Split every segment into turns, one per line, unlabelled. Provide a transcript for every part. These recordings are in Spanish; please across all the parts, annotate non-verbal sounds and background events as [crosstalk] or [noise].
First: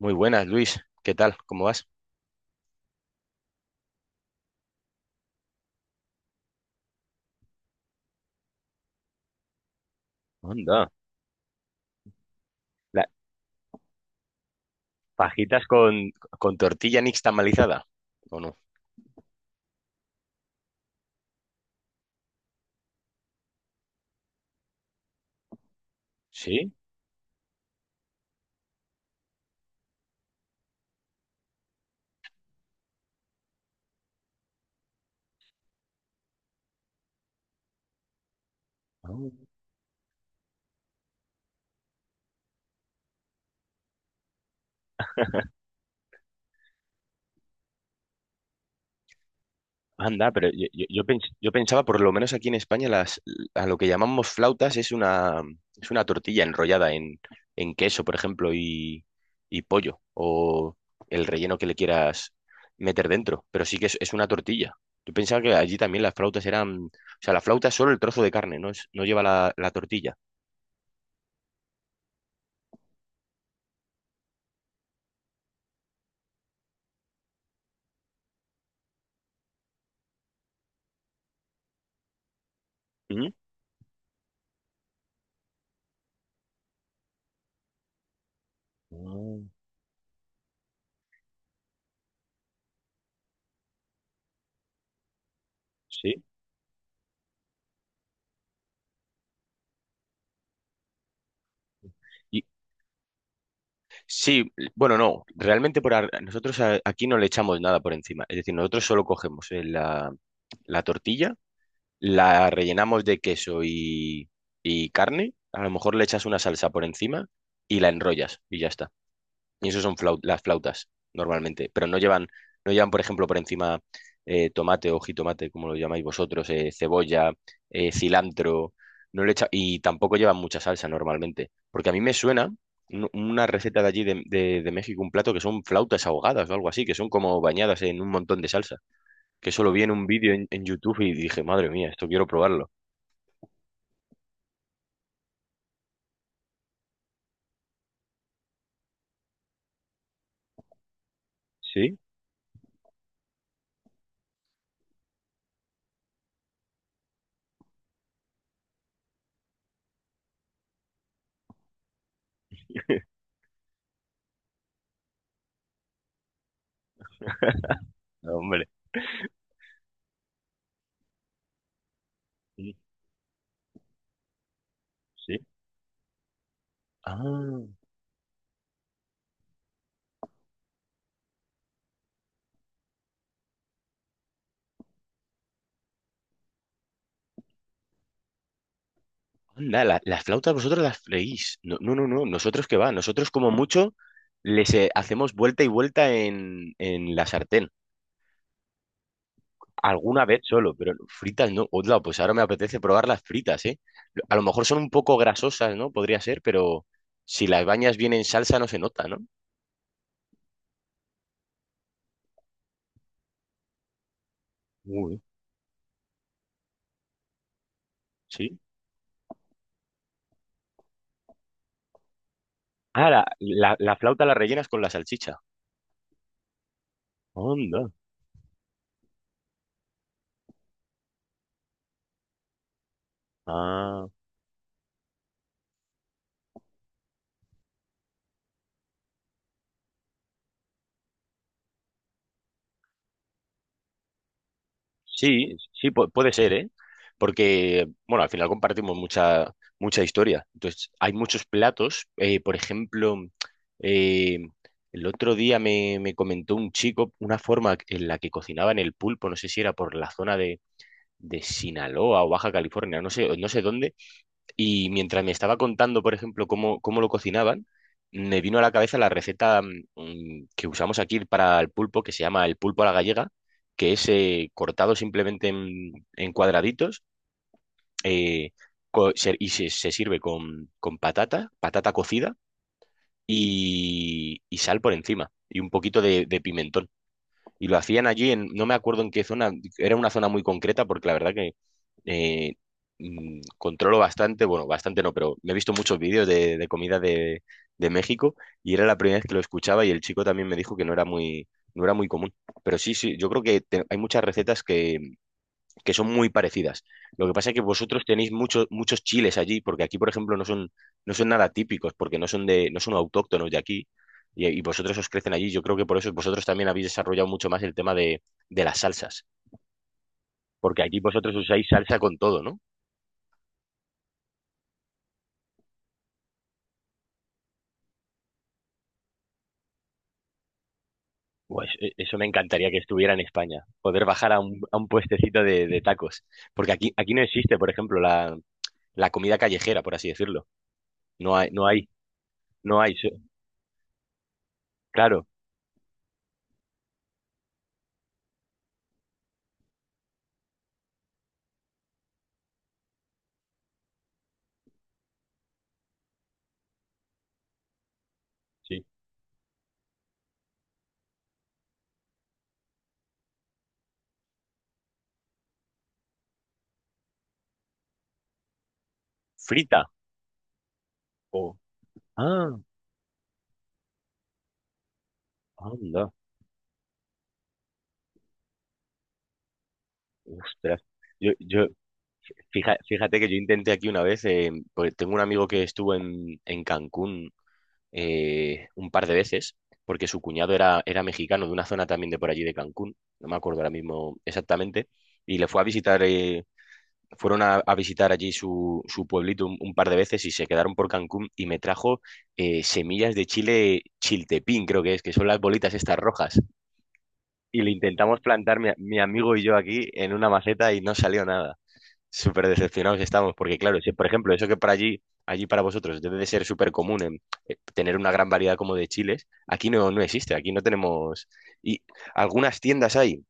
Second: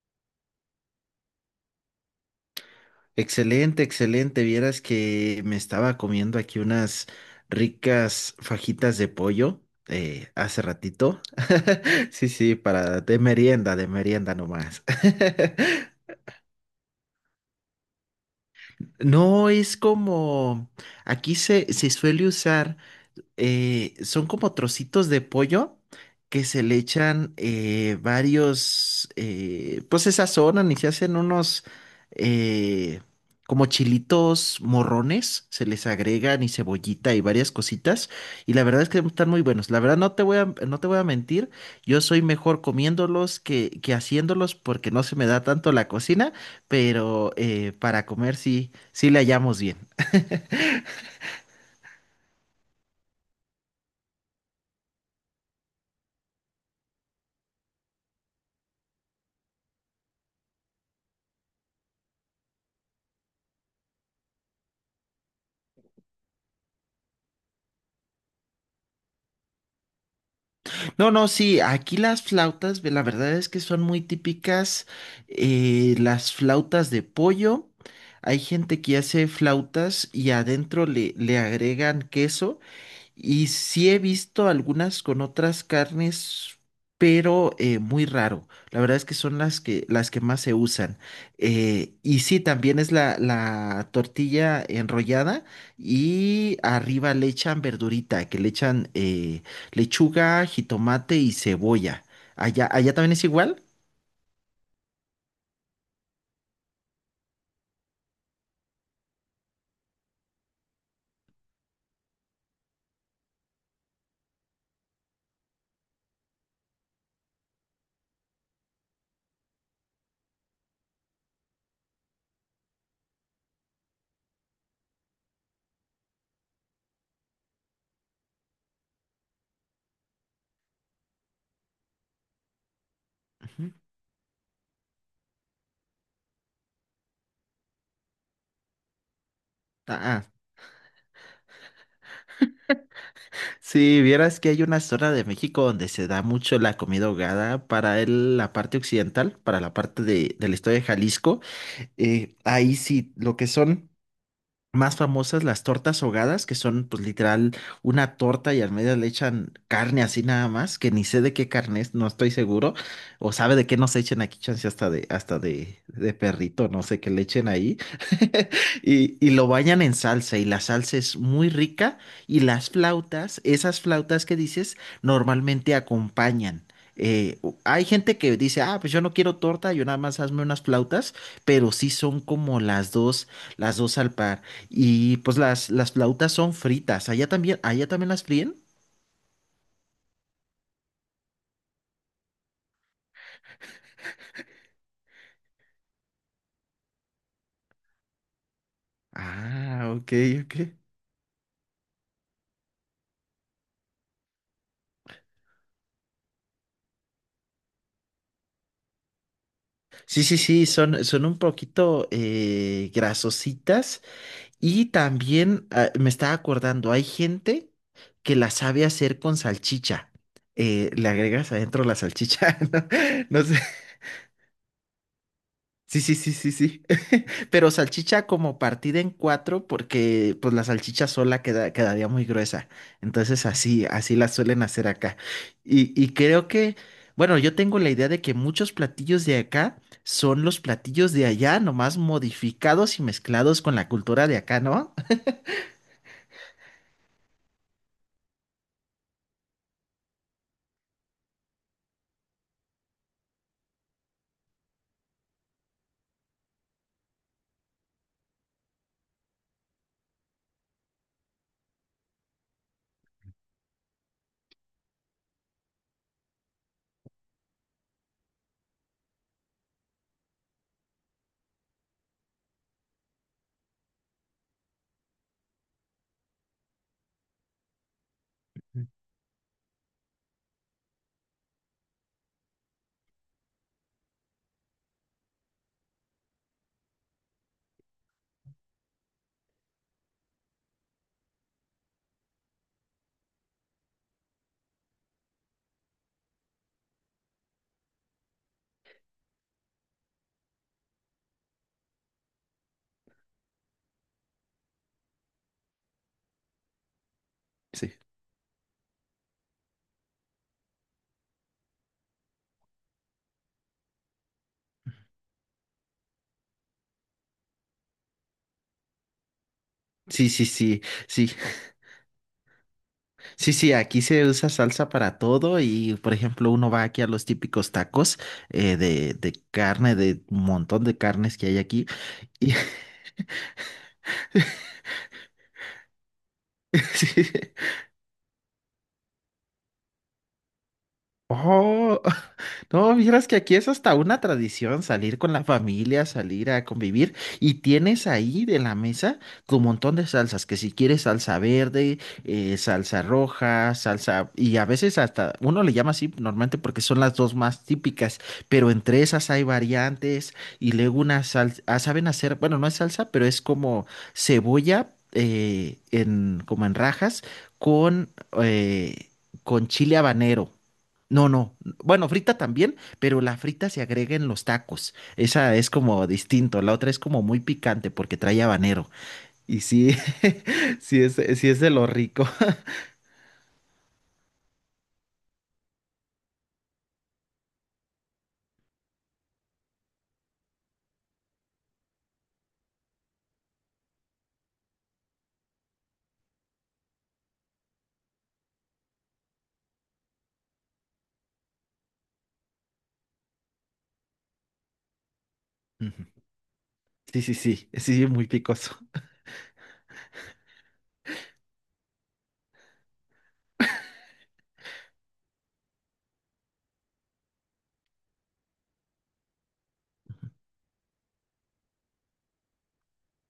Muy buenas, Luis. ¿Qué tal? ¿Cómo vas?
Excelente, excelente. Vieras que me estaba comiendo aquí unas ricas fajitas de pollo hace
Anda.
ratito. [laughs] Sí, sí, para
La-
de merienda nomás.
¿Fajitas
[laughs]
con tortilla nixtamalizada? ¿O no?
No es como aquí se suele usar. Son como trocitos de pollo que se
¿Sí?
le echan varios, pues se sazonan y se hacen unos eh, como chilitos morrones, se les agregan y cebollita y varias cositas y la verdad es que
Ah.
están muy buenos. La verdad no te voy a mentir, yo soy mejor comiéndolos que haciéndolos porque no se me da tanto la cocina, pero para comer sí, sí le hallamos bien.
Anda, pero yo pensaba, por lo menos aquí en España, a lo que llamamos flautas es una tortilla enrollada en queso, por ejemplo, y pollo, o el relleno que le quieras meter dentro, pero sí que es una tortilla. Yo pensaba que allí también las flautas eran, o sea, la flauta es solo el trozo de carne, no, no lleva la tortilla.
No, no, sí, aquí las flautas, ve, la verdad es que son muy típicas las flautas de pollo. Hay gente que hace flautas y adentro le agregan queso
¿Mm?
y sí he visto algunas con otras carnes, pero muy raro. La verdad es que son
Ah.
las que más se usan. Y sí, también es la tortilla enrollada
Sí.
y arriba le echan verdurita, que le echan lechuga, jitomate y cebolla.
Y,
Allá, allá también es igual.
sí, bueno, no, realmente aquí no le echamos nada por encima. Es decir, nosotros solo cogemos la tortilla, la rellenamos de queso y carne, a lo mejor le echas una salsa por encima y la enrollas y ya está. Y eso son las flautas, normalmente. Pero no llevan, por ejemplo, por encima, tomate o jitomate, como lo llamáis vosotros, cebolla, cilantro. Y tampoco llevan mucha salsa normalmente. Porque a mí me suena una
Ujú.
receta de allí de México, un plato que son flautas ahogadas o algo así, que son como bañadas en un montón de salsa. Que solo vi en
Ah,
un
ah,
vídeo en YouTube y dije, madre mía, esto quiero probarlo.
sí, vieras que hay una zona de México donde se da mucho la comida ahogada para el- la parte occidental, para la parte de, del estado de Jalisco.
¿Sí?
Ahí sí, lo que son más famosas las tortas ahogadas, que son pues literal una torta y al medio le echan carne así nada más, que ni sé de qué carne es, no estoy seguro,
[laughs]
o sabe de qué nos echen aquí, chance hasta de, de perrito, no sé qué le echen ahí,
Hombre.
[laughs] y lo bañan en salsa y la salsa es muy rica y las
Sí.
flautas, esas flautas que dices,
Sí.
normalmente acompañan.
Ah.
Hay gente que dice, ah, pues yo no quiero torta, yo nada más hazme unas flautas, pero sí son como las dos al par. Y pues las flautas son fritas. Allá también las fríen?
Anda, las flautas vosotros las freís. No, no, no, no. Nosotros qué va. Nosotros como mucho les hacemos vuelta y vuelta en la sartén.
Ah, ok,
Alguna vez
ok.
solo, pero fritas no. Hola, pues ahora me apetece probar las fritas, ¿eh? A lo mejor son un poco grasosas, ¿no? Podría ser, pero si las bañas bien en salsa no se nota, ¿no?
Sí, sí, sí, son, son un poquito grasositas. Y
Uy,
también ah, me estaba acordando, hay gente que las
sí.
sabe hacer con salchicha. Le agregas adentro la salchicha, [laughs] ¿no?
Ah,
No sé.
la flauta la rellenas con la salchicha.
Sí, sí, sí, sí, sí. [laughs] Pero
Onda.
salchicha como partida en cuatro, porque pues la salchicha sola queda, quedaría muy gruesa. Entonces así,
Ah.
así la suelen hacer acá. Y creo que, bueno, yo tengo la idea de que muchos platillos de acá son los platillos de allá, nomás modificados y mezclados con la cultura de acá, ¿no?
Sí, sí, puede ser, ¿eh? Porque, bueno, al final compartimos mucha, mucha historia. Entonces, hay muchos platos. Por ejemplo, eh, el otro día me comentó un chico una forma en la que cocinaban el pulpo, no sé si era por la zona de Sinaloa o Baja California, no sé, no sé dónde, y mientras me estaba contando, por ejemplo, cómo lo cocinaban, me vino a la cabeza la receta que usamos aquí para el pulpo, que se llama el pulpo a la gallega, que es cortado simplemente en cuadraditos, eh, se sirve con patata, patata cocida y sal por encima y un poquito de pimentón. Y lo hacían allí en, no me acuerdo en qué zona, era una zona muy concreta porque la verdad que eh, controlo bastante, bueno, bastante no, pero me he visto muchos vídeos de comida de México y era la primera vez que lo escuchaba y el chico también me dijo que no era muy común. Pero sí, sí, yo creo que hay muchas recetas que son muy parecidas. Lo que pasa es que
Sí.
vosotros tenéis muchos muchos chiles allí, porque aquí, por ejemplo, no son nada típicos, porque no son autóctonos de aquí, y vosotros os crecen allí. Yo creo que por eso vosotros también habéis desarrollado mucho más el tema de las salsas,
Sí, sí,
porque
sí,
aquí
sí.
vosotros usáis salsa con todo, ¿no?
Sí, sí, aquí se usa salsa para todo y, por ejemplo, uno va aquí a los típicos tacos de carne, de un montón de carnes que hay
Pues
aquí.
eso me
Y,
encantaría que estuviera en España, poder bajar a un puestecito de tacos, porque
[laughs]
aquí, aquí no
sí.
existe, por ejemplo, la comida callejera, por así decirlo. No hay, no hay,
Oh, [laughs]
no
no,
hay,
vieras que aquí es hasta una tradición salir
claro,
con la familia, salir a convivir y tienes ahí de la mesa tu montón de salsas, que si quieres salsa verde, salsa roja, salsa y a veces hasta uno le llama así normalmente porque son las dos más típicas, pero
sí.
entre esas hay variantes y luego una salsa, saben hacer, bueno, no es salsa, pero es como cebolla como en rajas con, eh, con
Frita.
chile habanero. No,
O...
no. Bueno, frita
Ah.
también, pero la frita se agrega en los tacos. Esa es como
Anda,
distinto. La otra es como muy picante porque trae habanero. Y sí, [laughs]
ostras.
sí es,
Yo,
sí es
yo,
de lo rico.
fíjate que yo intenté aquí una vez, porque tengo un amigo que estuvo en Cancún un par de veces, porque su cuñado era mexicano de una zona también de por allí de Cancún, no me acuerdo ahora mismo exactamente, y le fue a visitar, fueron a visitar allí su pueblito un par de veces y se quedaron por Cancún y me trajo semillas de chile chiltepín, creo que es, que son las bolitas estas
Ujú.
rojas.
Sí, sí,
Y
sí,
le
sí,
intentamos
muy
plantar
picoso.
mi amigo y yo aquí en una maceta y no salió nada. Súper decepcionados estamos, porque claro, si, por ejemplo, eso que para allí, allí para vosotros debe de ser súper común en, tener una gran variedad como de chiles, aquí no existe, aquí no tenemos... Y algunas tiendas hay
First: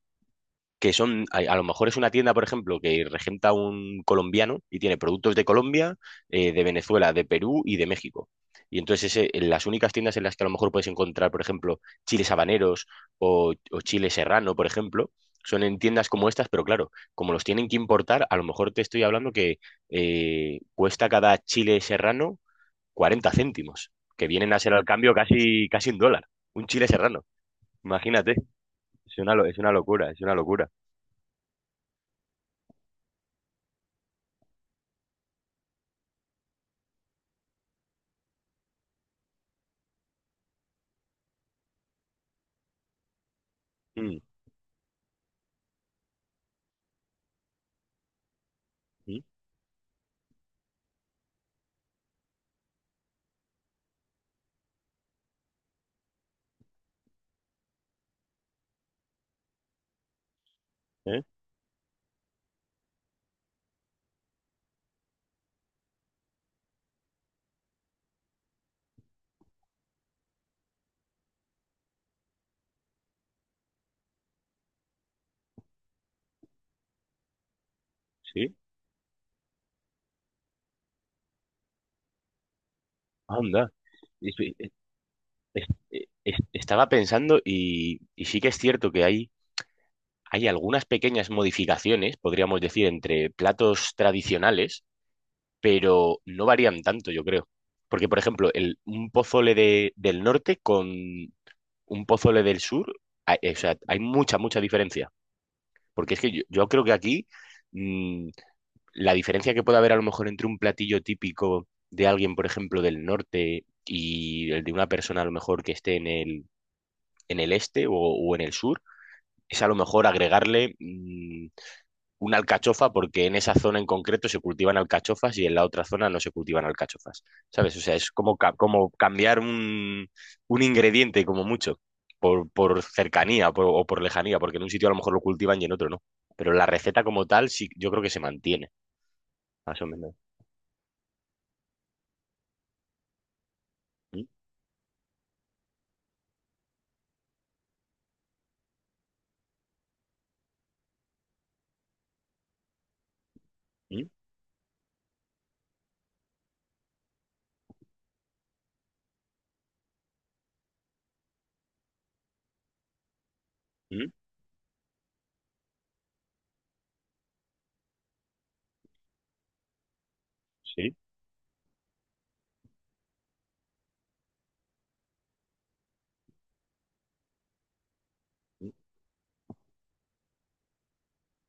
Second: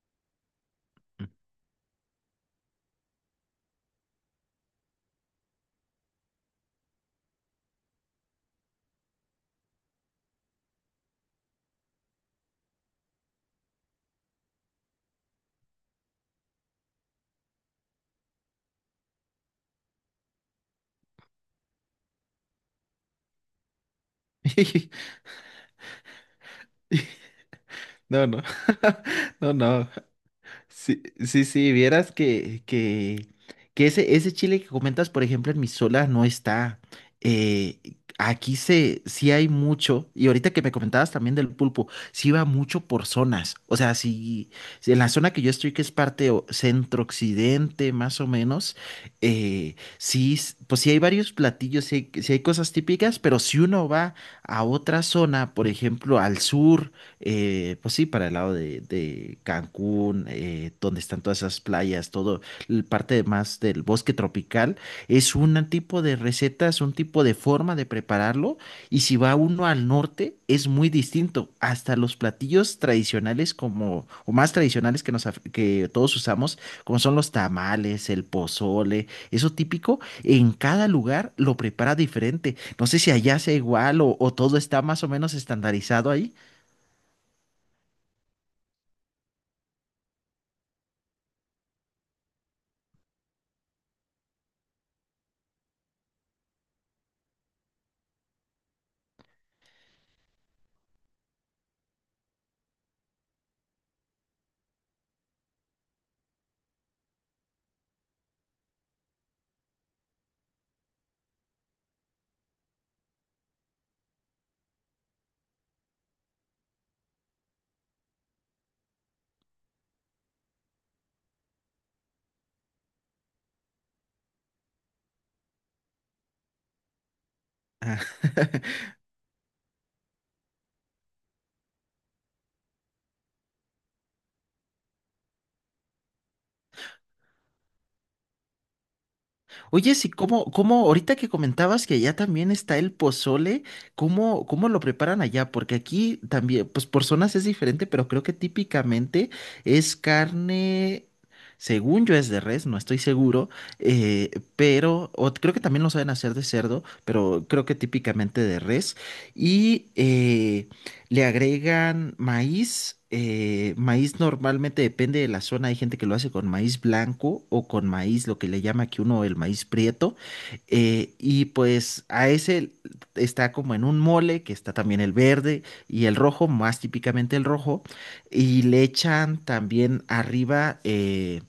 que son, a lo mejor es una tienda, por ejemplo, que regenta un colombiano y tiene productos de Colombia, de Venezuela, de Perú y de México. Y entonces en las únicas tiendas en las que a lo mejor puedes encontrar, por ejemplo, chiles habaneros o chile serrano, por ejemplo, son en tiendas como estas, pero claro, como los tienen que importar, a lo mejor te estoy hablando que cuesta cada chile serrano 40 céntimos, que vienen a ser al
[laughs]
cambio casi, casi un dólar, un chile serrano.
No,
Imagínate,
no, [laughs] no,
es una
no.
locura, es una locura.
Sí, sí, sí, vieras que ese chile que comentas, por ejemplo, en Misola no está. Eh, sí hay mucho, y ahorita que me comentabas también del pulpo, sí va mucho por zonas. O sea, si, si en la zona que yo estoy, que es parte o- centro-occidente, más o menos,
Mm.
pues sí hay varios platillos, sí hay cosas típicas, pero si uno va a otra zona, por ejemplo, al sur, pues sí, para el lado de Cancún, donde
¿Eh?
están todas esas playas, todo, el parte más del bosque tropical, es un tipo de recetas, un tipo de forma de prepararlo. Y si va uno al norte, es muy distinto. Hasta los platillos tradicionales como, o más tradicionales que todos usamos, como son los tamales, el
Sí,
pozole, eso típico, en cada lugar lo prepara diferente. No sé si allá sea
anda.
igual o
Es-
todo
es-
está más o menos
es-
estandarizado ahí.
Estaba pensando y sí que es cierto que hay algunas pequeñas modificaciones, podríamos decir, entre platos tradicionales, pero no varían tanto, yo creo. Porque, por ejemplo, el, un pozole del norte con un pozole del sur, hay, o sea, hay mucha, mucha diferencia. Porque es que yo creo que aquí, mm, la diferencia que puede haber a lo mejor entre un platillo típico de alguien, por ejemplo, del norte y el de una persona a lo mejor que esté en el este o en el sur, es a lo mejor agregarle una alcachofa porque en esa zona en concreto se cultivan alcachofas y en la otra zona no se cultivan alcachofas, ¿sabes? O sea, es como, como cambiar un ingrediente como mucho. Por cercanía o por lejanía, porque en un sitio a lo mejor lo cultivan y en otro no. Pero la receta como tal, sí, yo creo que se mantiene, más o
Oye, sí,
menos.
¿cómo, cómo, ahorita que comentabas que allá también está el pozole,
¿Mm?
cómo, cómo lo preparan allá? Porque aquí también, pues por zonas es diferente, pero creo que típicamente es carne, según yo es de res, no estoy seguro,
¿Mm?
eh, pero, o creo que también lo saben hacer de cerdo, pero creo que típicamente de res. Y le agregan maíz,
Mm.
maíz normalmente depende de la zona, hay gente que lo hace con maíz blanco o con maíz, lo que le llama aquí uno el maíz prieto,
Sí.
y pues a ese está como en un mole, que está también el verde y el rojo, más típicamente el rojo, y
Mm.
le echan también arriba...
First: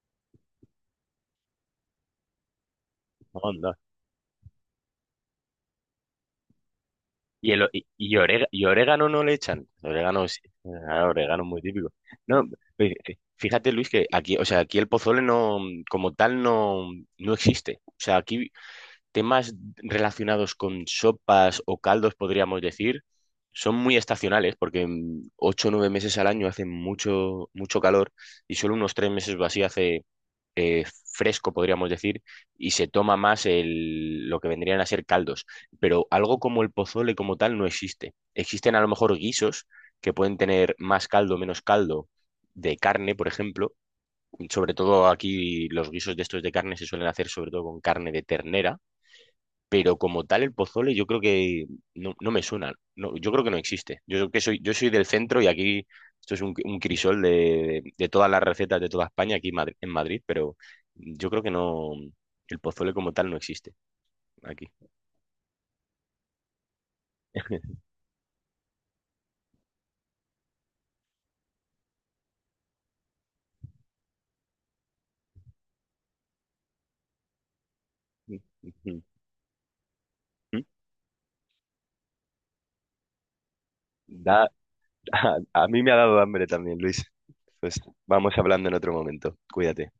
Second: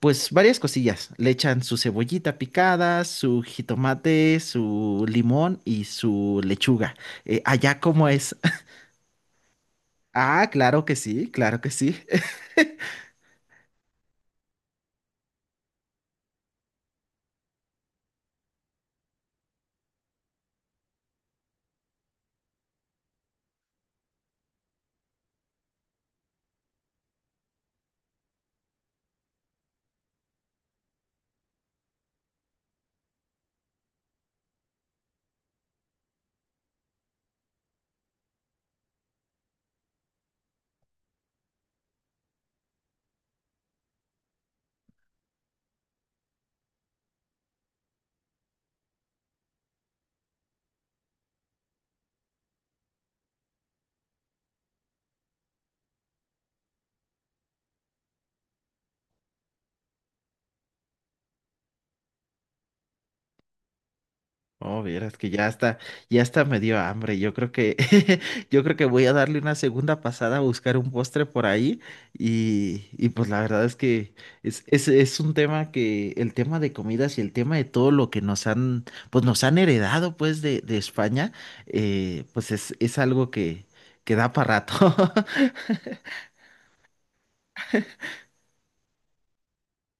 pues varias cosillas. Le echan su cebollita picada, su
Anda.
jitomate, su limón y su lechuga.
Y, el, o-
Allá, ¿cómo
y
es?
orega- y orégano no le echan. Orégano sí.
Ah, claro que
Ah,
sí,
orégano es
claro
muy
que
típico.
sí. [laughs]
No, fíjate, Luis, que aquí, o sea, aquí el pozole como tal, no existe. O sea, aquí temas relacionados con sopas o caldos, podríamos decir, son muy estacionales, porque 8 o 9 meses al año hace mucho, mucho calor y solo unos 3 meses o así hace. Eh, fresco, podríamos decir, y se toma más el, lo que vendrían a ser caldos. Pero algo como el pozole como tal no existe. Existen a lo mejor guisos que pueden tener más caldo, menos caldo de carne, por ejemplo. Sobre todo aquí los guisos de estos de carne se suelen hacer sobre todo con carne de ternera, pero como tal el pozole yo creo que no me suena. No, yo creo que no existe. Yo creo que soy, yo soy del centro y aquí esto es un crisol de todas las recetas de toda España aquí en Madrid, pero yo creo que no, el pozole como tal no existe aquí.
Oh, vieras que ya está me dio hambre. Yo creo que, [laughs] yo creo que voy a darle una segunda pasada a buscar un postre por ahí. Y pues la verdad es que es un tema que, el tema de comidas y el tema de todo lo que nos han,
Ujú.
pues nos han heredado pues de España, pues es algo que da
Da-
para rato.
[laughs] a
[laughs]
mí me ha dado hambre también, Luis. Pues vamos hablando en otro momento. Cuídate.